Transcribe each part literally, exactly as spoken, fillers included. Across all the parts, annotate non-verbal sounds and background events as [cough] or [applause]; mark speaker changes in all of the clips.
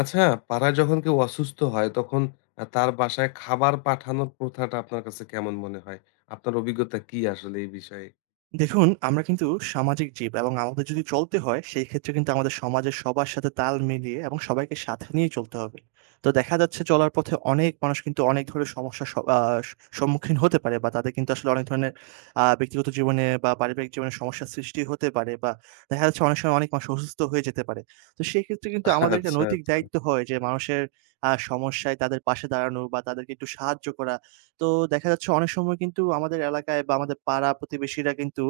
Speaker 1: আচ্ছা, পাড়ায় যখন কেউ অসুস্থ হয় তখন আ তার বাসায় খাবার পাঠানোর প্রথাটা আপনার কাছে কেমন মনে হয়? আপনার অভিজ্ঞতা কি আসলে এই বিষয়ে?
Speaker 2: দেখুন, আমরা কিন্তু সামাজিক জীব এবং আমাদের যদি চলতে হয় সেই ক্ষেত্রে কিন্তু আমাদের সমাজের সবার সাথে তাল মিলিয়ে এবং সবাইকে সাথে নিয়ে চলতে হবে। তো দেখা যাচ্ছে চলার পথে অনেক মানুষ কিন্তু অনেক ধরনের সমস্যার স আ সম্মুখীন হতে পারে বা তাদের কিন্তু আসলে অনেক ধরনের আ ব্যক্তিগত জীবনে বা পারিবারিক জীবনে সমস্যার সৃষ্টি হতে পারে বা দেখা যাচ্ছে অনেক সময় অনেক মানুষ অসুস্থ হয়ে যেতে পারে। তো সেই ক্ষেত্রে কিন্তু আমাদের একটা
Speaker 1: আচ্ছা,
Speaker 2: নৈতিক
Speaker 1: আচ্ছা।
Speaker 2: দায়িত্ব হয় যে মানুষের আ সমস্যায় তাদের পাশে দাঁড়ানো বা তাদেরকে একটু সাহায্য করা। তো দেখা যাচ্ছে অনেক সময় কিন্তু আমাদের এলাকায় বা আমাদের পাড়া প্রতিবেশীরা কিন্তু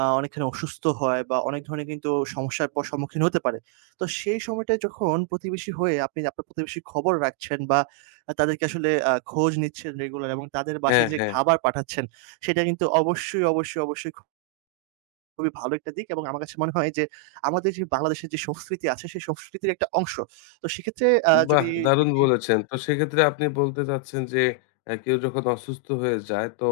Speaker 2: আ অনেকখানি অসুস্থ হয় বা অনেক ধরনের কিন্তু সমস্যার প সম্মুখীন হতে পারে। তো সেই সময়টায় যখন প্রতিবেশী হয়ে আপনি আপনার প্রতিবেশীর খবর রাখছেন বা আ তাদেরকে আসলে আ খোঁজ নিচ্ছেন রেগুলার এবং তাদের
Speaker 1: হ্যাঁ,
Speaker 2: বাসায় যে
Speaker 1: হ্যাঁ।
Speaker 2: খাবার পাঠাচ্ছেন, সেটা কিন্তু অবশ্যই, অবশ্যই, অবশ্যই খুবই ভালো একটা দিক এবং আমার কাছে মনে হয় যে আমাদের যে বাংলাদেশের যে সংস্কৃতি আছে, সেই সংস্কৃতির একটা অংশ। তো সেক্ষেত্রে আ
Speaker 1: বাহ!
Speaker 2: যদি
Speaker 1: দারুণ
Speaker 2: ব্যক্তি
Speaker 1: বলেছেন। তো সেক্ষেত্রে আপনি বলতে চাচ্ছেন যে, অ্যা কেউ যখন অসুস্থ হয়ে যায়, তো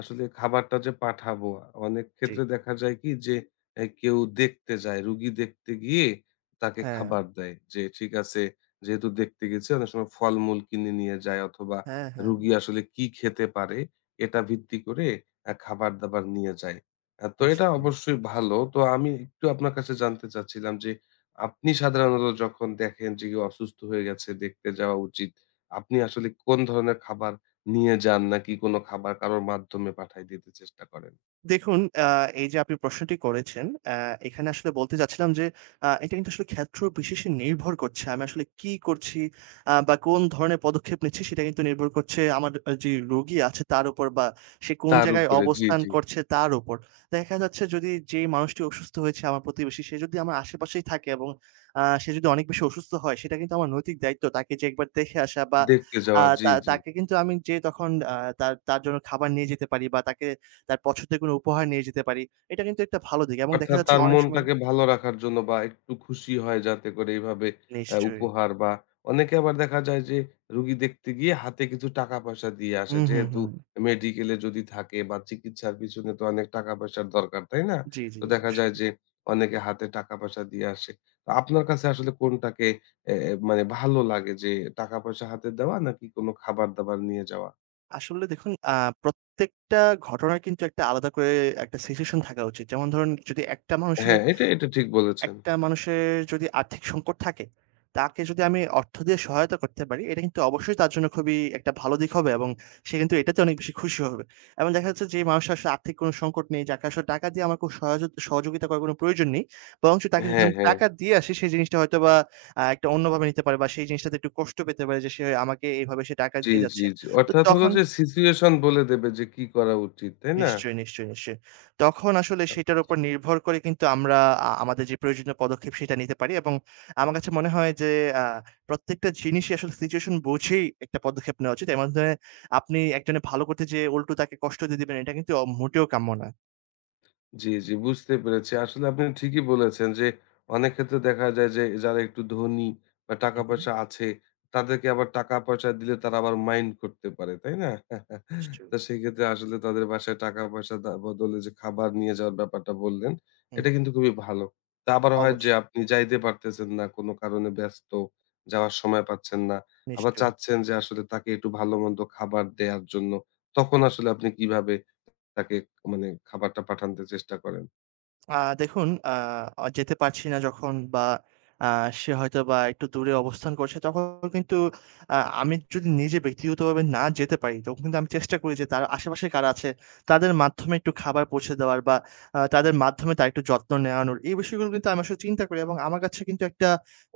Speaker 1: আসলে খাবারটা যে পাঠাবো, অনেক
Speaker 2: জি।
Speaker 1: ক্ষেত্রে দেখা যায় কি যে, অ্যা কেউ দেখতে যায়, রুগী দেখতে গিয়ে তাকে
Speaker 2: হ্যাঁ,
Speaker 1: খাবার দেয়। যে ঠিক আছে, যেহেতু দেখতে গেছে, অনেক সময় ফলমূল কিনে নিয়ে যায় অথবা
Speaker 2: হ্যাঁ, হ্যাঁ,
Speaker 1: রুগী আসলে কি খেতে পারে, এটা ভিত্তি করে অ্যা খাবার-দাবার নিয়ে যায়। অ্যা তো এটা
Speaker 2: নিশ্চয়ই।
Speaker 1: অবশ্যই ভালো। তো আমি একটু আপনার কাছে জানতে চাচ্ছিলাম যে, আপনি সাধারণত যখন দেখেন যে কেউ অসুস্থ হয়ে গেছে, দেখতে যাওয়া উচিত। আপনি আসলে কোন ধরনের খাবার নিয়ে যান নাকি কোন খাবার কারোর মাধ্যমে পাঠায় দিতে চেষ্টা করেন?
Speaker 2: দেখুন, আ এই যে আপনি প্রশ্নটি করেছেন, আ এখানে আসলে বলতে চাচ্ছিলাম যে, আ এটা কিন্তু আসলে ক্ষেত্র বিশেষে নির্ভর করছে। আমি আসলে কি করছি আ বা কোন ধরনের পদক্ষেপ নিচ্ছি সেটা কিন্তু নির্ভর করছে আমার আ যে রোগী আছে তার উপর বা সে কোন
Speaker 1: তার
Speaker 2: জায়গায়
Speaker 1: উপরে জি,
Speaker 2: অবস্থান
Speaker 1: জি।
Speaker 2: করছে তার উপর। দেখা যাচ্ছে যদি যেই মানুষটি অসুস্থ হয়েছে আমার প্রতিবেশী, সে যদি আমার আশেপাশেই থাকে এবং আ সে যদি অনেক বেশি অসুস্থ হয় সেটা কিন্তু আমার নৈতিক দায়িত্ব তাকে যে একবার দেখে আসা বা
Speaker 1: দেখতে
Speaker 2: আ
Speaker 1: যাওয়া। জি,
Speaker 2: তা
Speaker 1: জি।
Speaker 2: তাকে কিন্তু আমি যেয়ে তখন আ তার তার জন্য খাবার নিয়ে যেতে পারি বা তাকে তার পছন্দের কোনো উপহার নিয়ে যেতে পারি। এটা কিন্তু একটা ভালো দিক এবং দেখা
Speaker 1: অর্থাৎ
Speaker 2: যাচ্ছে
Speaker 1: তার
Speaker 2: অনেক সময়
Speaker 1: মনটাকে ভালো রাখার জন্য বা একটু খুশি হয় যাতে করে এভাবে আ
Speaker 2: নিশ্চয়ই।
Speaker 1: উপহার বা অনেকে আবার দেখা যায় যে রুগী দেখতে গিয়ে হাতে কিছু টাকা পয়সা দিয়ে আসে।
Speaker 2: হুম, হুম,
Speaker 1: যেহেতু
Speaker 2: হুম।
Speaker 1: মেডিকেলে যদি থাকে বা চিকিৎসার পিছনে তো অনেক টাকা পয়সার দরকার, তাই না?
Speaker 2: জি, জি
Speaker 1: তো দেখা যায়
Speaker 2: অবশ্যই।
Speaker 1: যে অনেকে হাতে টাকা পয়সা দিয়ে আসে। তো আপনার কাছে আসলে কোনটাকে এ এ মানে ভালো লাগে যে টাকা পয়সা হাতে দেওয়া নাকি কোনো খাবার-দাবার নিয়ে যাওয়া?
Speaker 2: আসলে দেখুন, আ প্রত্যেকটা ঘটনার কিন্তু একটা আলাদা করে একটা সিচুয়েশন থাকা উচিত। যেমন ধরুন যদি একটা মানুষের
Speaker 1: হ্যাঁ, এটা, এটা ঠিক বলেছেন।
Speaker 2: একটা মানুষের যদি আর্থিক সংকট থাকে, তাকে যদি আমি অর্থ দিয়ে সহায়তা করতে পারি, এটা কিন্তু অবশ্যই তার জন্য খুবই একটা ভালো দিক হবে এবং সে কিন্তু এটাতে অনেক বেশি খুশি হবে। এবং দেখা যাচ্ছে যে মানুষের আসলে আর্থিক কোনো সংকট নেই, যাকে আসলে টাকা দিয়ে আমার খুব সহযোগ সহযোগিতা করার কোনো প্রয়োজন নেই। বরঞ্চ তাকে যদি
Speaker 1: হ্যাঁ,
Speaker 2: আমি
Speaker 1: হ্যাঁ।
Speaker 2: টাকা দিয়ে আসি, সেই জিনিসটা হয়তোবা আ একটা অন্যভাবে নিতে পারে বা সেই জিনিসটাতে একটু কষ্ট পেতে পারে যে সে আমাকে এভাবে সে টাকা
Speaker 1: জি,
Speaker 2: দিয়ে
Speaker 1: জি,
Speaker 2: যাচ্ছে।
Speaker 1: জি।
Speaker 2: তো
Speaker 1: অর্থাৎ হলো
Speaker 2: তখন
Speaker 1: যে সিচুয়েশন বলে দেবে যে কি করা উচিত, তাই না?
Speaker 2: নিশ্চয়ই, নিশ্চয়ই, নিশ্চয়ই। তখন আসলে
Speaker 1: আ
Speaker 2: সেটার উপর নির্ভর করে কিন্তু আমরা আ আমাদের যে প্রয়োজনীয় পদক্ষেপ সেটা নিতে পারি এবং আমার কাছে মনে হয় যে আ প্রত্যেকটা জিনিসই আসলে সিচুয়েশন বুঝেই একটা পদক্ষেপ নেওয়া উচিত। এর মাধ্যমে আপনি একজনে ভালো করতে যেয়ে উল্টো তাকে কষ্ট দিয়ে দিবেন এটা কিন্তু অ মোটেও কাম্য না।
Speaker 1: জি, জি বুঝতে পেরেছি। আসলে আপনি ঠিকই বলেছেন যে অনেক ক্ষেত্রে দেখা যায় যে যারা একটু ধনী বা
Speaker 2: হু, হু।
Speaker 1: টাকা-পয়সা আছে তাদেরকে আবার টাকা-পয়সা দিলে তারা আবার মাইন্ড করতে পারে, তাই না? [laughs]
Speaker 2: নিশ্চয়ই।
Speaker 1: তো সেক্ষেত্রে আসলে তাদের বাসায় টাকা-পয়সা দা বদলে যে খাবার নিয়ে যাওয়ার ব্যাপারটা বললেন,
Speaker 2: হুম,
Speaker 1: এটা কিন্তু খুবই ভালো। তা আবার হয় যে
Speaker 2: অবশ্যই।
Speaker 1: আপনি যাইতে পারতেছেন না, কোনো কারণে ব্যস্ত, যাওয়ার সময় পাচ্ছেন না। আবার
Speaker 2: নিশ্চয়ই।
Speaker 1: চাচ্ছেন যে আসলে তাকে একটু ভালো মন্দ খাবার দেয়ার জন্য। তখন আসলে আপনি কিভাবে তাকে মানে খাবারটা পাঠানোর চেষ্টা করেন।
Speaker 2: আ দেখুন, আ অ যেতে পারছি না যখন বা আ সে হয়তোবা একটু দূরে অবস্থান করছে, তখন কিন্তু আ আমি যদি নিজে ব্যক্তিগতভাবে না যেতে পারি, তখন কিন্তু আমি চেষ্টা করি যে তার আশেপাশে কারা আছে, তাদের মাধ্যমে একটু খাবার পৌঁছে দেওয়ার বা আ তাদের মাধ্যমে তার একটু যত্ন নেওয়ানোর। এই বিষয়গুলো কিন্তু আমি আসলে চিন্তা করি এবং আমার কাছে কিন্তু একটা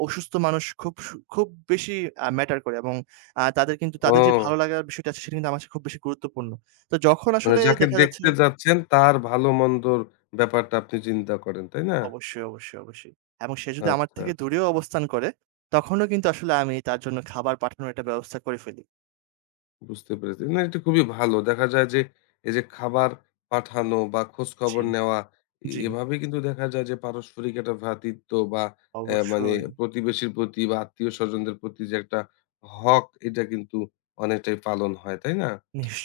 Speaker 2: অসুস্থ মানুষ খুব সু খুব বেশি আ ম্যাটার করে এবং আ তাদের কিন্তু তাদের যে
Speaker 1: ও!
Speaker 2: ভালো লাগার বিষয়টা আছে, সেটা কিন্তু আমার কাছে খুব বেশি গুরুত্বপূর্ণ। তো যখন
Speaker 1: মানে
Speaker 2: আসলে
Speaker 1: যাকে
Speaker 2: দেখা যাচ্ছে
Speaker 1: দেখতে যাচ্ছেন তার ভালো মন্দর ব্যাপারটা আপনি চিন্তা করেন, তাই না?
Speaker 2: অবশ্যই, অবশ্যই, অবশ্যই। এবং সে যদি আমার
Speaker 1: আচ্ছা।
Speaker 2: থেকে দূরেও অবস্থান করে, তখনও কিন্তু আসলে আমি তার জন্য খাবার পাঠানোর একটা ব্যবস্থা করে ফেলি।
Speaker 1: বুঝতে পেরেছি। না এটা খুবই ভালো। দেখা যায় যে এই যে খাবার পাঠানো বা খোঁজ খবর
Speaker 2: জি।
Speaker 1: নেওয়া এ
Speaker 2: জি,
Speaker 1: এভাবে কিন্তু দেখা যায় যে পারস্পরিক একটা ভ্রাতৃত্ব বা অ্যা মানে
Speaker 2: অবশ্যই।
Speaker 1: প্রতিবেশীর প্রতি বা আত্মীয়স্বজনদের প্রতি যে একটা হক এটা কিন্তু অনেকটাই পালন হয়, তাই না?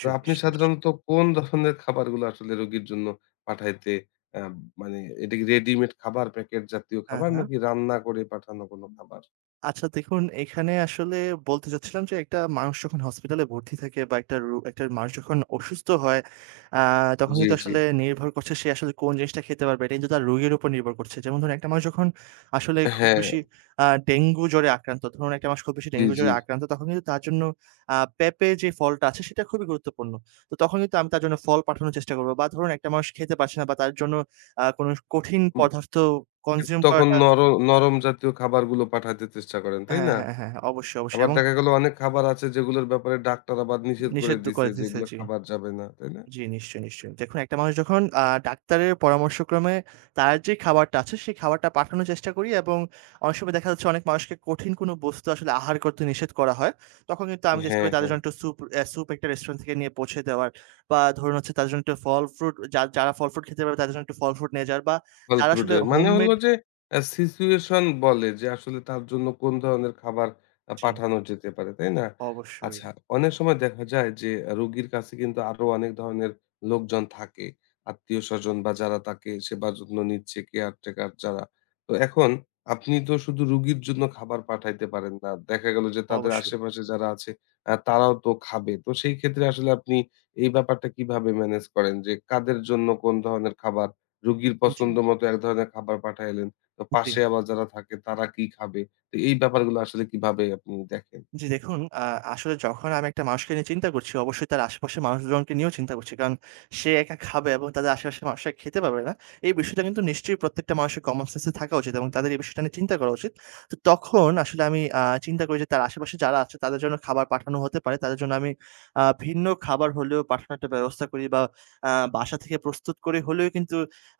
Speaker 1: তো আপনি
Speaker 2: নিশ্চয়ই, নিশ্চয়ই।
Speaker 1: সাধারণত কোন ধরনের খাবারগুলো আসলে রোগীর জন্য পাঠাইতে অ্যা মানে এটা কি রেডিমেড খাবার, প্যাকেট জাতীয়
Speaker 2: হ্যাঁ,
Speaker 1: খাবার
Speaker 2: হ্যাঁ।
Speaker 1: নাকি রান্না করে পাঠানো কোনো খাবার?
Speaker 2: আচ্ছা দেখুন, এখানে আসলে বলতে চাচ্ছিলাম যে, একটা মানুষ যখন হসপিটালে ভর্তি থাকে বা একটা রো একটা মানুষ যখন অসুস্থ হয়, আ তখন
Speaker 1: জি,
Speaker 2: কিন্তু
Speaker 1: জি।
Speaker 2: আসলে নির্ভর করছে সে আসলে কোন জিনিসটা খেতে পারবে। এটা কিন্তু তার রোগের উপর নির্ভর করছে। যেমন ধরুন, একটা মানুষ যখন আসলে খুব
Speaker 1: হ্যাঁ,
Speaker 2: বেশি আ ডেঙ্গু জ্বরে আক্রান্ত, ধরুন একটা মানুষ খুব বেশি
Speaker 1: জি,
Speaker 2: ডেঙ্গু
Speaker 1: জি।
Speaker 2: জ্বরে আক্রান্ত, তখন কিন্তু তার জন্য আ পেঁপে যে ফলটা আছে সেটা খুবই গুরুত্বপূর্ণ। তো তখন কিন্তু আমি তার জন্য ফল পাঠানোর চেষ্টা করব। বা ধরুন একটা মানুষ খেতে পারছে না বা তার জন্য আ কোনো কঠিন পদার্থ কনজিউম
Speaker 1: তখন
Speaker 2: করাটা
Speaker 1: নর নরম জাতীয় খাবারগুলো পাঠাইতে চেষ্টা করেন, তাই
Speaker 2: হ্যাঁ,
Speaker 1: না?
Speaker 2: হ্যাঁ, হ্যাঁ, হ্যাঁ, হ্যাঁ, অবশ্যই, অবশ্যই।
Speaker 1: আবার
Speaker 2: এমন
Speaker 1: দেখা গেল অনেক খাবার আছে যেগুলোর ব্যাপারে ডাক্তার আবার নিষেধ করে
Speaker 2: নিষিদ্ধ
Speaker 1: দিছে
Speaker 2: করে
Speaker 1: যে
Speaker 2: দিছে
Speaker 1: এগুলো
Speaker 2: জি।
Speaker 1: খাবার যাবে না, তাই না?
Speaker 2: জি, নিশ্চয়ই, নিশ্চয়ই। দেখুন একটা মানুষ যখন আ ডাক্তারের পরামর্শক্রমে তার যে খাবারটা আছে সেই খাবারটা পাঠানোর চেষ্টা করি এবং অনেক সময় দেখা যাচ্ছে অনেক মানুষকে কঠিন কোনো বস্তু আসলে আহার করতে নিষেধ করা হয়। তখন কিন্তু আমি চেষ্টা
Speaker 1: হ্যাঁ,
Speaker 2: করি তাদের
Speaker 1: হ্যাঁ।
Speaker 2: জন্য একটু স্যুপ অ্যা স্যুপ একটা রেস্টুরেন্ট থেকে নিয়ে পৌঁছে দেওয়ার বা ধরুন হচ্ছে তাদের জন্য একটু ফল ফ্রুট যা যারা ফল ফ্রুট খেতে পারবে তাদের জন্য একটু ফল ফ্রুট নিয়ে যাওয়ার বা যারা আসলে
Speaker 1: ফলফ্রুটের মানে হলো
Speaker 2: হোমমেড
Speaker 1: যে আ সিচুয়েশন বলে যে আসলে তার জন্য কোন ধরনের খাবার আ
Speaker 2: জি,
Speaker 1: পাঠানো যেতে পারে, তাই না?
Speaker 2: অবশ্যই,
Speaker 1: আচ্ছা, অনেক সময় দেখা যায় যে আহ, রোগীর কাছে কিন্তু আরো অনেক ধরনের লোকজন থাকে। আত্মীয়স্বজন বা যারা তাকে সেবার যত্ন নিচ্ছে কেয়ারটেকার যারা। তো এখন আপনি তো শুধু রুগীর জন্য খাবার পাঠাইতে পারেন না। দেখা গেল যে তাদের
Speaker 2: অবশ্যই।
Speaker 1: আশেপাশে যারা আছে আ তারাও তো খাবে। তো সেই ক্ষেত্রে আসলে আপনি এই ব্যাপারটা কিভাবে মেনেজ করেন যে কাদের জন্য কোন ধরনের খাবার রোগীর
Speaker 2: জি,
Speaker 1: পছন্দ মতো এক ধরনের খাবার পাঠাইলেন। তো
Speaker 2: জি।
Speaker 1: পাশে আবার যারা থাকে তারা কি খাবে? তো এই ব্যাপারগুলো আসলে কিভাবে আপনি দেখেন?
Speaker 2: জি দেখুন, আ আসলে যখন আমি একটা মানুষকে নিয়ে চিন্তা করছি, অবশ্যই তার আশেপাশের মানুষজনকে নিয়েও চিন্তা করছি। কারণ সে একা খাবে এবং তাদের আশেপাশের মানুষরা খেতে পারবে না। এই বিষয়টা কিন্তু নিশ্চয়ই প্রত্যেকটা মানুষের কমন সেন্স এ থাকা উচিত এবং তাদের এই বিষয়টা নিয়ে চিন্তা করা উচিত। তো তখন আসলে আমি আ চিন্তা করি যে তার আশেপাশে যারা আছে তাদের জন্য খাবার পাঠানো হতে পারে। তাদের জন্য আমি আ ভিন্ন খাবার হলেও পাঠানোর একটা ব্যবস্থা করি বা আ বাসা থেকে প্রস্তুত করে হলেও কিন্তু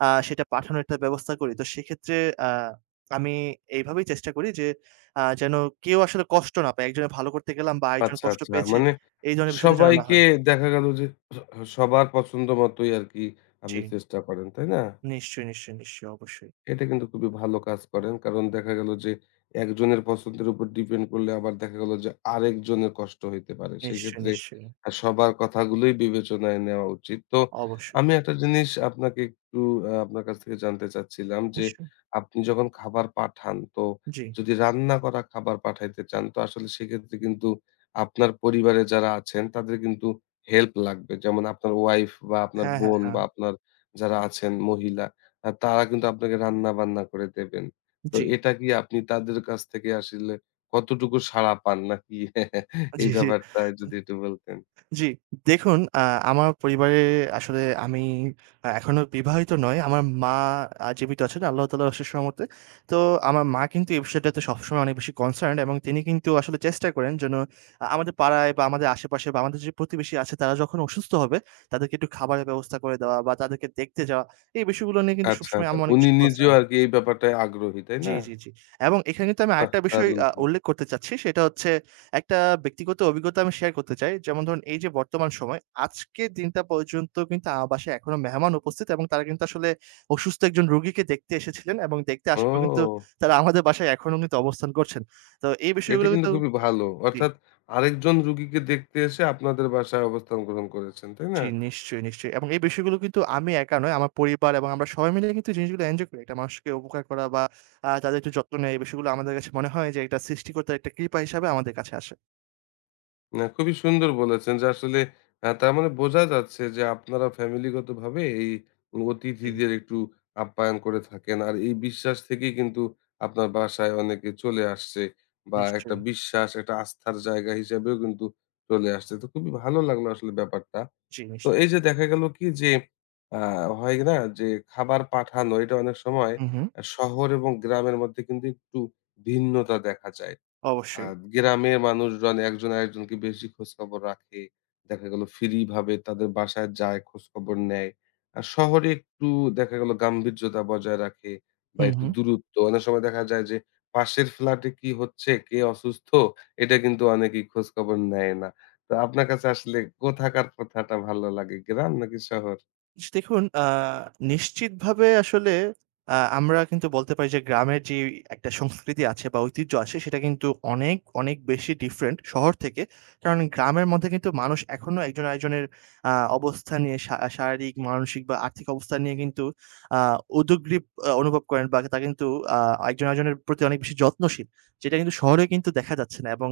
Speaker 2: আ সেটা পাঠানোর একটা ব্যবস্থা করি। তো সেক্ষেত্রে আ আমি এইভাবেই চেষ্টা করি যে আ যেন কেউ আসলে কষ্ট না পায়। একজনের ভালো করতে গেলাম বা আরেকজন
Speaker 1: আচ্ছা,
Speaker 2: কষ্ট
Speaker 1: আচ্ছা।
Speaker 2: পেয়েছে।
Speaker 1: মানে
Speaker 2: এই ধরনের বিষয়টা যেন না
Speaker 1: সবাইকে
Speaker 2: হয়।
Speaker 1: দেখা গেল যে সবার পছন্দ মতোই আরকি
Speaker 2: জি।
Speaker 1: আপনি চেষ্টা করেন, তাই না?
Speaker 2: নিশ্চয়ই, নিশ্চয়ই, নিশ্চয়ই। অবশ্যই।
Speaker 1: এটা কিন্তু খুবই ভালো কাজ করেন। কারণ দেখা গেল যে একজনের পছন্দের উপর ডিপেন্ড করলে আবার দেখা গেল যে আরেকজনের কষ্ট হইতে পারে।
Speaker 2: নিশ্চয়ই,
Speaker 1: সেক্ষেত্রে
Speaker 2: নিশ্চয়ই।
Speaker 1: আ সবার কথাগুলোই বিবেচনায় নেওয়া উচিত। তো
Speaker 2: অবশ্যই।
Speaker 1: আমি একটা জিনিস আপনাকে একটু আ আপনার কাছ থেকে জানতে চাচ্ছিলাম যে
Speaker 2: নিশ্চয়ই।
Speaker 1: আপনি যখন খাবার পাঠান তো
Speaker 2: জি।
Speaker 1: যদি রান্না করা খাবার পাঠাইতে চান তো আসলে সেক্ষেত্রে কিন্তু আপনার পরিবারে যারা আছেন তাদের কিন্তু হেল্প লাগবে। যেমন আপনার ওয়াইফ বা আপনার
Speaker 2: হ্যাঁ, হ্যাঁ,
Speaker 1: বোন
Speaker 2: হ্যাঁ।
Speaker 1: বা আপনার যারা আছেন মহিলা আর তারা কিন্তু আপনাকে রান্না-বান্না করে দেবেন। তো
Speaker 2: জি।
Speaker 1: এটা কি আপনি তাদের কাছ থেকে আসলে কতটুকু সাড়া পান নাকি [laughs] এই
Speaker 2: জি, জি।
Speaker 1: ব্যাপারটা যদি একটু বলতেন?
Speaker 2: জি, দেখুন, আ আমার পরিবারে আসলে আমি আ এখনো বিবাহিত নই। আমার মা আ জীবিত আছেন আল্লাহ তাআলার অশেষ রহমতে। তো আমার মা কিন্তু এই বিষয়টাতে সবসময় অনেক বেশি কনসার্নড এবং তিনি কিন্তু আসলে চেষ্টা করেন যেন আ আমাদের পাড়ায় বা আমাদের আশেপাশে বা আমাদের যে প্রতিবেশী আছে তারা যখন অসুস্থ হবে তাদেরকে একটু খাবারের ব্যবস্থা করে দেওয়া বা তাদেরকে দেখতে যাওয়া। এই বিষয়গুলো নিয়ে কিন্তু
Speaker 1: আচ্ছা,
Speaker 2: সবসময়
Speaker 1: তো
Speaker 2: আম্মু অনেক
Speaker 1: উনি
Speaker 2: বেশি
Speaker 1: নিজেও
Speaker 2: কনসার্নড।
Speaker 1: আরকি এই ব্যাপারটায় আগ্রহী, তাই
Speaker 2: জি,
Speaker 1: না?
Speaker 2: জি, জি। এবং এখানে কিন্তু আমি
Speaker 1: বাহ!
Speaker 2: আরেকটা বিষয়
Speaker 1: দারুণ
Speaker 2: আ
Speaker 1: কিন্তু।
Speaker 2: উল্লেখ করতে চাচ্ছি। সেটা হচ্ছে একটা ব্যক্তিগত অভিজ্ঞতা আমি শেয়ার করতে চাই। যেমন ধরুন এই যে বর্তমান সময়, আজকের দিনটা পর্যন্ত কিন্তু আমার বাসায় এখনো মেহমান উপস্থিত এবং তারা কিন্তু আসলে অসুস্থ একজন রোগীকে দেখতে এসেছিলেন এবং দেখতে আসার পর কিন্তু
Speaker 1: ও!
Speaker 2: তারা আমাদের বাসায় এখনো কিন্তু অবস্থান করছেন। তো এই
Speaker 1: এটা
Speaker 2: বিষয়গুলো
Speaker 1: কিন্তু
Speaker 2: কিন্তু
Speaker 1: খুবই ভালো।
Speaker 2: জি,
Speaker 1: অর্থাৎ আরেকজন রুগীকে দেখতে এসে আপনাদের বাসায় অবস্থান গ্রহণ করেছেন, তাই না?
Speaker 2: জি, নিশ্চয়ই, নিশ্চয়ই। এবং এই বিষয়গুলো কিন্তু আমি একা নয়, আমার পরিবার এবং আমরা সবাই মিলে কিন্তু জিনিসগুলো এনজয় করি। একটা মানুষকে উপকার করা বা আ তাদের একটু যত্ন নেয়া, এই বিষয়গুলো আমাদের কাছে মনে হয় যে এটা সৃষ্টিকর্তার একটা কৃপা হিসাবে আমাদের কাছে আসে।
Speaker 1: না, খুবই সুন্দর বলেছেন যে আসলে আ তার মানে বোঝা যাচ্ছে যে আপনারা ফ্যামিলিগতভাবে এই
Speaker 2: জি,
Speaker 1: অতিথিদের একটু আপ্যায়ন করে থাকেন। আর এই বিশ্বাস থেকেই কিন্তু আপনার বাসায় অনেকে চলে আসছে বা একটা
Speaker 2: নিশ্চয়ই।
Speaker 1: বিশ্বাস, একটা আস্থার জায়গা হিসেবেও কিন্তু চলে আসছে। তো খুবই ভালো লাগলো আসলে ব্যাপারটা।
Speaker 2: জি,
Speaker 1: তো
Speaker 2: নিশ্চয়ই।
Speaker 1: এই যে দেখা গেল কি যে আ হয় না যে খাবার পাঠানো এটা অনেক সময়
Speaker 2: হু, হু।
Speaker 1: আ শহর এবং গ্রামের মধ্যে কিন্তু একটু ভিন্নতা দেখা যায়।
Speaker 2: অবশ্যই।
Speaker 1: আর গ্রামের মানুষজন একজন আরেকজনকে বেশি খোঁজখবর রাখে। দেখা গেল ফ্রি ভাবে তাদের বাসায় যায়, খোঁজখবর নেয়। আর শহরে একটু দেখা গেল গাম্ভীর্যতা বজায় রাখে বা
Speaker 2: হু,
Speaker 1: একটু
Speaker 2: হু।
Speaker 1: দূরত্ব। অনেক সময় দেখা যায় যে পাশের ফ্ল্যাটে কি হচ্ছে, কে অসুস্থ এটা কিন্তু অনেকেই খোঁজখবর নেয় না। তো আপনার কাছে আসলে কোথাকার কথাটা ভালো লাগে, গ্রাম নাকি শহর?
Speaker 2: জি, দেখুন, আ নিশ্চিতভাবে আসলে আ আমরা কিন্তু বলতে পারি যে গ্রামের যে একটা সংস্কৃতি আছে বা ঐতিহ্য আছে সেটা কিন্তু অনেক, অনেক বেশি ডিফারেন্ট শহর থেকে। কারণ গ্রামের মধ্যে কিন্তু মানুষ এখনো একজন আরেকজনের আ অবস্থা নিয়ে শা শারীরিক, মানসিক বা আর্থিক অবস্থা নিয়ে কিন্তু আ উদগ্রীব আ অনুভব করেন বা তা কিন্তু আ একজন আরেকজনের প্রতি অনেক বেশি যত্নশীল। যেটা কিন্তু শহরে কিন্তু দেখা যাচ্ছে না এবং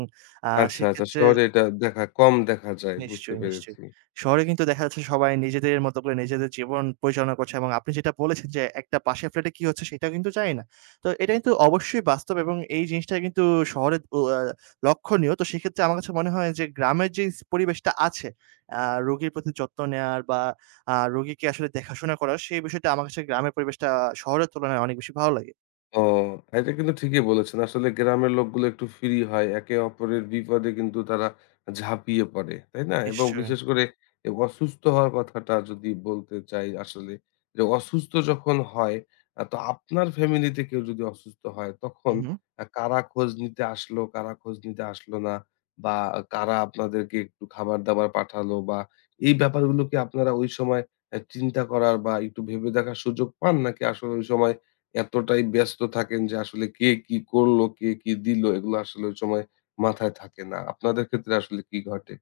Speaker 2: আ
Speaker 1: আচ্ছা, আচ্ছা
Speaker 2: সেক্ষেত্রে
Speaker 1: শহরে এটা দেখা কম দেখা যায়। বুঝতে
Speaker 2: নিশ্চয়ই, নিশ্চয়ই।
Speaker 1: পেরেছি।
Speaker 2: শহরে কিন্তু দেখা যাচ্ছে সবাই নিজেদের মতো করে নিজেদের জীবন পরিচালনা করছে এবং আপনি যেটা বলেছেন যে, একটা পাশের ফ্ল্যাটে কি হচ্ছে সেটাও কিন্তু জানি না। তো এটা কিন্তু অবশ্যই বাস্তব এবং এই জিনিসটা কিন্তু শহরে ও আ লক্ষণীয়। তো সেক্ষেত্রে আমার কাছে মনে হয় যে, গ্রামের যে স পরিবেশটা আছে, আ রোগীর প্রতি যত্ন নেয়ার বা আ রোগীকে আসলে দেখাশোনা করার সেই বিষয়টা আমার কাছে গ্রামের পরিবেশটা শহরের তুলনায় অনেক বেশি ভালো লাগে।
Speaker 1: ও এটা কিন্তু ঠিকই বলেছেন। আসলে গ্রামের লোকগুলো একটু ফ্রি হয়। একে অপরের বিপদে কিন্তু তারা ঝাঁপিয়ে পড়ে, তাই না? এবং
Speaker 2: নিশ্চয়ই।
Speaker 1: বিশেষ করে এ অসুস্থ হওয়ার কথাটা যদি বলতে চাই আসলে যে অসুস্থ যখন হয় আ তো আপনার ফ্যামিলিতে কেউ যদি অসুস্থ হয় তখন
Speaker 2: হু, হু।
Speaker 1: আ কারা খোঁজ নিতে আসলো, কারা খোঁজ নিতে আসলো না বা কারা আপনাদেরকে একটু খাবার-দাবার পাঠালো বা এই ব্যাপারগুলো কি আপনারা ওই সময় অ্যা চিন্তা করার বা একটু ভেবে দেখার সুযোগ পান? নাকি আসলে ওই সময় এতটাই ব্যস্ত থাকেন যে আসলে কে কি করলো, কে কি দিল এগুলো আসলে ওই সময় মাথায় থাকে না। আপনাদের ক্ষেত্রে আসলে কি ঘটে?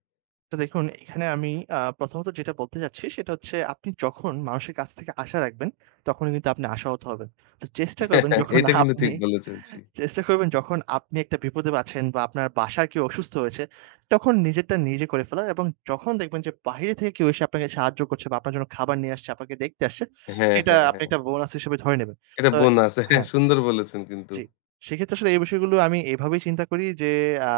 Speaker 2: তো দেখুন এখানে আমি আ প্রথমত যেটা বলতে চাচ্ছি সেটা হচ্ছে আপনি যখন মানুষের কাছ থেকে আশা রাখবেন, তখনই কিন্তু আপনি আশাহত হবেন। তো চেষ্টা
Speaker 1: [laughs]
Speaker 2: করবেন
Speaker 1: হ্যাঁ,
Speaker 2: যখন
Speaker 1: এটা কিন্তু
Speaker 2: আপনি
Speaker 1: ঠিক বলেছেন। জি।
Speaker 2: চেষ্টা করবেন যখন আপনি একটা বিপদে আছেন বা আপনার বাসার কেউ অসুস্থ হয়েছে, তখন নিজেরটা নিজে করে ফেলার এবং যখন দেখবেন যে বাহিরে থেকে কেউ এসে আপনাকে সাহায্য করছে বা আপনার জন্য খাবার নিয়ে আসছে, আপনাকে দেখতে আসছে,
Speaker 1: হ্যাঁ,
Speaker 2: সেটা
Speaker 1: হ্যাঁ,
Speaker 2: আপনি
Speaker 1: হ্যাঁ।
Speaker 2: একটা বোনাস হিসেবে ধরে নেবেন।
Speaker 1: এটা
Speaker 2: তো
Speaker 1: বোনাস। হ্যাঁ,
Speaker 2: হ্যাঁ।
Speaker 1: সুন্দর বলেছেন কিন্তু।
Speaker 2: জি। সেক্ষেত্রে আসলে এই বিষয়গুলো আমি এভাবেই চিন্তা করি যে, আ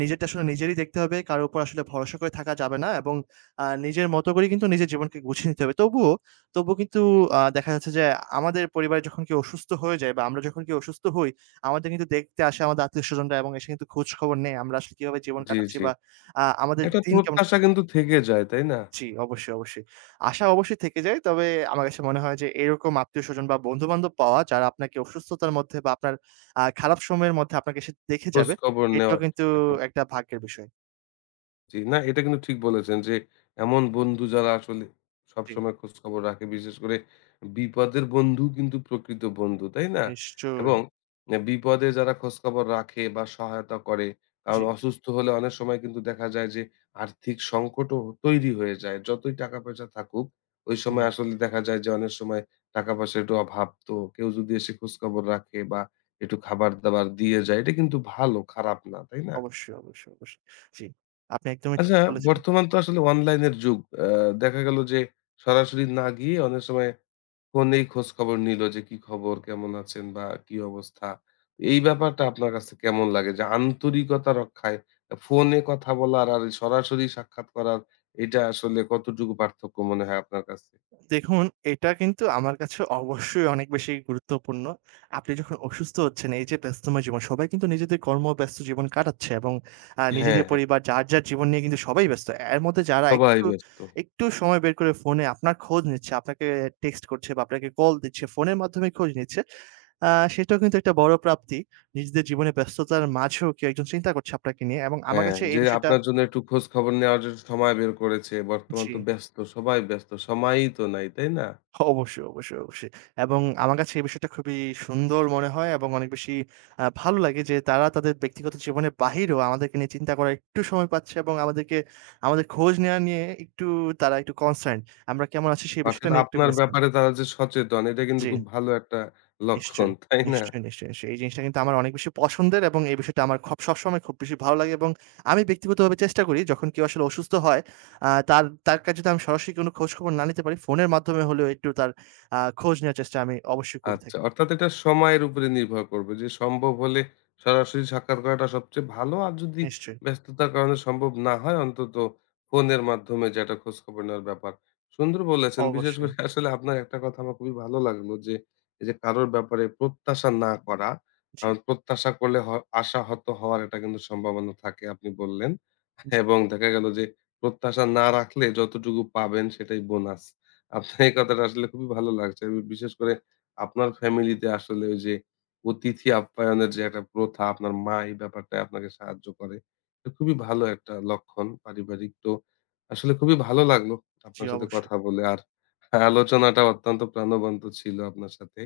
Speaker 2: নিজেরটা আসলে নিজেরই দেখতে হবে। কারো উপর আসলে ভরসা করে থাকা যাবে না এবং আ নিজের মতো করে কিন্তু নিজের জীবনকে গুছিয়ে নিতে হবে। তবুও, তবুও কিন্তু আ দেখা যাচ্ছে যে, আমাদের পরিবারে যখন কেউ অসুস্থ হয়ে যায় বা আমরা যখন কেউ অসুস্থ হই, আমাদের কিন্তু দেখতে আসে আমাদের আত্মীয়স্বজনরা এবং এসে কিন্তু খোঁজ খবর নেয়। আমরা আসলে কিভাবে জীবন
Speaker 1: জি,
Speaker 2: কাটাচ্ছি
Speaker 1: জি।
Speaker 2: বা আ আমাদের
Speaker 1: একটা
Speaker 2: দিন কেমন
Speaker 1: প্রত্যাশা
Speaker 2: কাটছে।
Speaker 1: কিন্তু থেকে যায়, তাই না?
Speaker 2: জি, অবশ্যই, অবশ্যই। আশা অবশ্যই থেকে যায়। তবে আমার কাছে মনে হয় যে এরকম আত্মীয়স্বজন বা বন্ধু-বান্ধব পাওয়া যারা আপনাকে অসুস্থতার মধ্যে বা আপনার আ খারাপ সময়ের মধ্যে আপনাকে সে দেখে যাবে,
Speaker 1: খোঁজখবর
Speaker 2: এটাও
Speaker 1: নেওয়ার
Speaker 2: কিন্তু
Speaker 1: একটা
Speaker 2: একটা ভাগ্যের বিষয়।
Speaker 1: জি, না এটা কিন্তু ঠিক বলেছেন যে এমন বন্ধু যারা আসলে
Speaker 2: জি,
Speaker 1: সবসময় খোঁজ খবর রাখে বিশেষ করে বিপদের বন্ধু কিন্তু প্রকৃত বন্ধু তাই না?
Speaker 2: নিশ্চয়ই।
Speaker 1: এবং এ বিপদে যারা খোঁজখবর রাখে বা সহায়তা করে কারণ
Speaker 2: জি,
Speaker 1: অসুস্থ হলে অনেক সময় কিন্তু দেখা যায় যে আর্থিক সংকটও তৈরি হয়ে যায়। যতই টাকা পয়সা থাকুক ওই
Speaker 2: হুম।
Speaker 1: সময় আসলে দেখা যায় যে অনেক সময় টাকা পয়সার একটু অভাব তো কেউ যদি এসে খোঁজখবর রাখে বা একটু খাবার-দাবার দিয়ে যায় এটা কিন্তু ভালো খারাপ না, তাই না?
Speaker 2: অবশ্যই, অবশ্যই, অবশ্যই। জি, আপনি একদমই ঠিক
Speaker 1: আচ্ছা,
Speaker 2: বলেছেন।
Speaker 1: বর্তমান তো আসলে অনলাইনের যুগ। আ দেখা গেল যে সরাসরি না গিয়ে অনেক সময় ফোনেই খোঁজখবর নিল যে কি খবর, কেমন আছেন বা কি অবস্থা। এই ব্যাপারটা আপনার কাছে কেমন লাগে? যে আন্তরিকতা রক্ষায় ফোনে কথা বলার আর এই সরাসরি সাক্ষাৎ করার এটা আসলে কতটুকু পার্থক্য মনে হয় আপনার কাছে?
Speaker 2: দেখুন, এটা কিন্তু আমার কাছে অবশ্যই অনেক বেশি গুরুত্বপূর্ণ। আপনি যখন অসুস্থ হচ্ছেন এই যে ব্যস্তময় জীবন, সবাই কিন্তু নিজেদের কর্মব্যস্ত জীবন কাটাচ্ছে এবং আ
Speaker 1: হ্যাঁ,
Speaker 2: নিজেদের
Speaker 1: হ্যাঁ।
Speaker 2: পরিবার যার, যার জীবন নিয়ে কিন্তু সবাই ব্যস্ত। এর মধ্যে যারা
Speaker 1: সবাই
Speaker 2: একটু,
Speaker 1: ব্যস্ত।
Speaker 2: একটু সময় বের করে ফোনে আপনার খোঁজ নিচ্ছে, আপনাকে টেক্সট করছে বা আপনাকে কল দিচ্ছে, ফোনের মাধ্যমে খোঁজ নিচ্ছে, আ সেটাও কিন্তু একটা বড় প্রাপ্তি। নিজেদের জীবনে ব্যস্ততার মাঝেও কেউ একজন চিন্তা করছে আপনাকে নিয়ে এবং আমার
Speaker 1: হ্যাঁ,
Speaker 2: কাছে
Speaker 1: যে
Speaker 2: এই বিষয়টা
Speaker 1: আপনার জন্য একটু খোঁজখবর নেওয়ার জন্য সময় বের করেছে। বর্তমান
Speaker 2: জি।
Speaker 1: তো ব্যস্ত, সবাই ব্যস্ত। সময়ই তো নাই, তাই না?
Speaker 2: অবশ্যই, অবশ্যই, অবশ্যই। এবং আমার কাছে এই বিষয়টা খুবই সুন্দর মনে হয় এবং অনেক বেশি আ ভালো লাগে যে তারা তাদের ব্যক্তিগত জীবনের বাহিরেও আমাদেরকে নিয়ে চিন্তা করার একটু সময় পাচ্ছে এবং আমাদেরকে আমাদের খোঁজ নেয়া নিয়ে একটু তারা একটু কনসার্ন। আমরা কেমন আছি সেই
Speaker 1: অর্থাৎ
Speaker 2: বিষয়টা নিয়ে একটু
Speaker 1: আপনার
Speaker 2: কনসার্ন।
Speaker 1: ব্যাপারে তারা যে সচেতন এটা কিন্তু
Speaker 2: জি।
Speaker 1: খুব ভালো একটা লক্ষণ,
Speaker 2: নিশ্চয়ই,
Speaker 1: তাই না?
Speaker 2: নিশ্চয়ই, নিশ্চয়ই, নিশ্চয়ই। এই জিনিসটা কিন্তু আমার অনেক বেশি পছন্দের এবং এই বিষয়টা আমার খব সবসময় খুব বেশি ভালো লাগে এবং আমি ব্যক্তিগতভাবে চেষ্টা করি যখন কেউ আসলে অসুস্থ হয়, আ তার তার কাছে যদি আমি সরাসরি কোনো খোঁজখবর না নিতে পারি, ফোনের মাধ্যমে হলেও একটু তার আ খোঁজ নেওয়ার চেষ্টা আমি অবশ্যই করে
Speaker 1: আচ্ছা,
Speaker 2: থাকি।
Speaker 1: অর্থাৎ এটা সময়ের উপরে নির্ভর করবে যে সম্ভব হলে সরাসরি সাক্ষাৎ করাটা সবচেয়ে ভালো। আর যদি
Speaker 2: নিশ্চয়ই,
Speaker 1: ব্যস্ততার কারণে সম্ভব না হয় অন্তত ফোনের মাধ্যমে যে একটা খোঁজখবর নেওয়ার ব্যাপার। সুন্দর বলেছেন। বিশেষ
Speaker 2: অবশ্যই।
Speaker 1: করে [laughs] আসলে আপনার একটা কথা আমার খুবই ভালো লাগলো যে, এই যে কারোর ব্যাপারে প্রত্যাশা না করা।
Speaker 2: জি,
Speaker 1: কারণ প্রত্যাশা করলে হ আশাহত হওয়ার এটা কিন্তু সম্ভাবনা থাকে আপনি বললেন।
Speaker 2: জি,
Speaker 1: এবং দেখা গেল যে প্রত্যাশা না রাখলে যতটুকু পাবেন সেটাই বোনাস। আপনার এই কথাটা আসলে খুবই ভালো লাগছে। বিশেষ করে আপনার ফ্যামিলিতে আসলে ওই যে অতিথি আপ্যায়নের যে একটা প্রথা আপনার মা এই ব্যাপারটায় আপনাকে সাহায্য করে। তো খুবই ভালো একটা লক্ষণ পারিবারিক। তো আসলে খুবই ভালো লাগলো
Speaker 2: জি,
Speaker 1: আপনার সাথে
Speaker 2: অবশ্যই।
Speaker 1: কথা বলে। আর আলোচনাটা অত্যন্ত প্রাণবন্ত ছিল আপনার সাথে।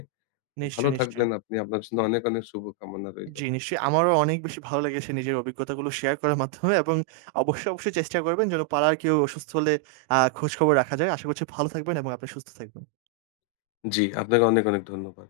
Speaker 1: তো ভালো
Speaker 2: নিশ্চয়ই, নিশ্চয়ই।
Speaker 1: থাকবেন আপনি। আপনার জন্য অনেক, অনেক শুভকামনা রইলো।
Speaker 2: জি, নিশ্চয়ই। আমারও অনেক বেশি ভালো লেগেছে নিজের অভিজ্ঞতাগুলো শেয়ার করার মাধ্যমে এবং অবশ্যই, অবশ্যই চেষ্টা করবেন যেন পাড়ার কেউ অসুস্থ হলে আ খোঁজখবর রাখা যায়। আশা করছি ভালো থাকবেন এবং আপনি সুস্থ থাকবেন।
Speaker 1: জি, আপনাকে অনেক, অনেক ধন্যবাদ।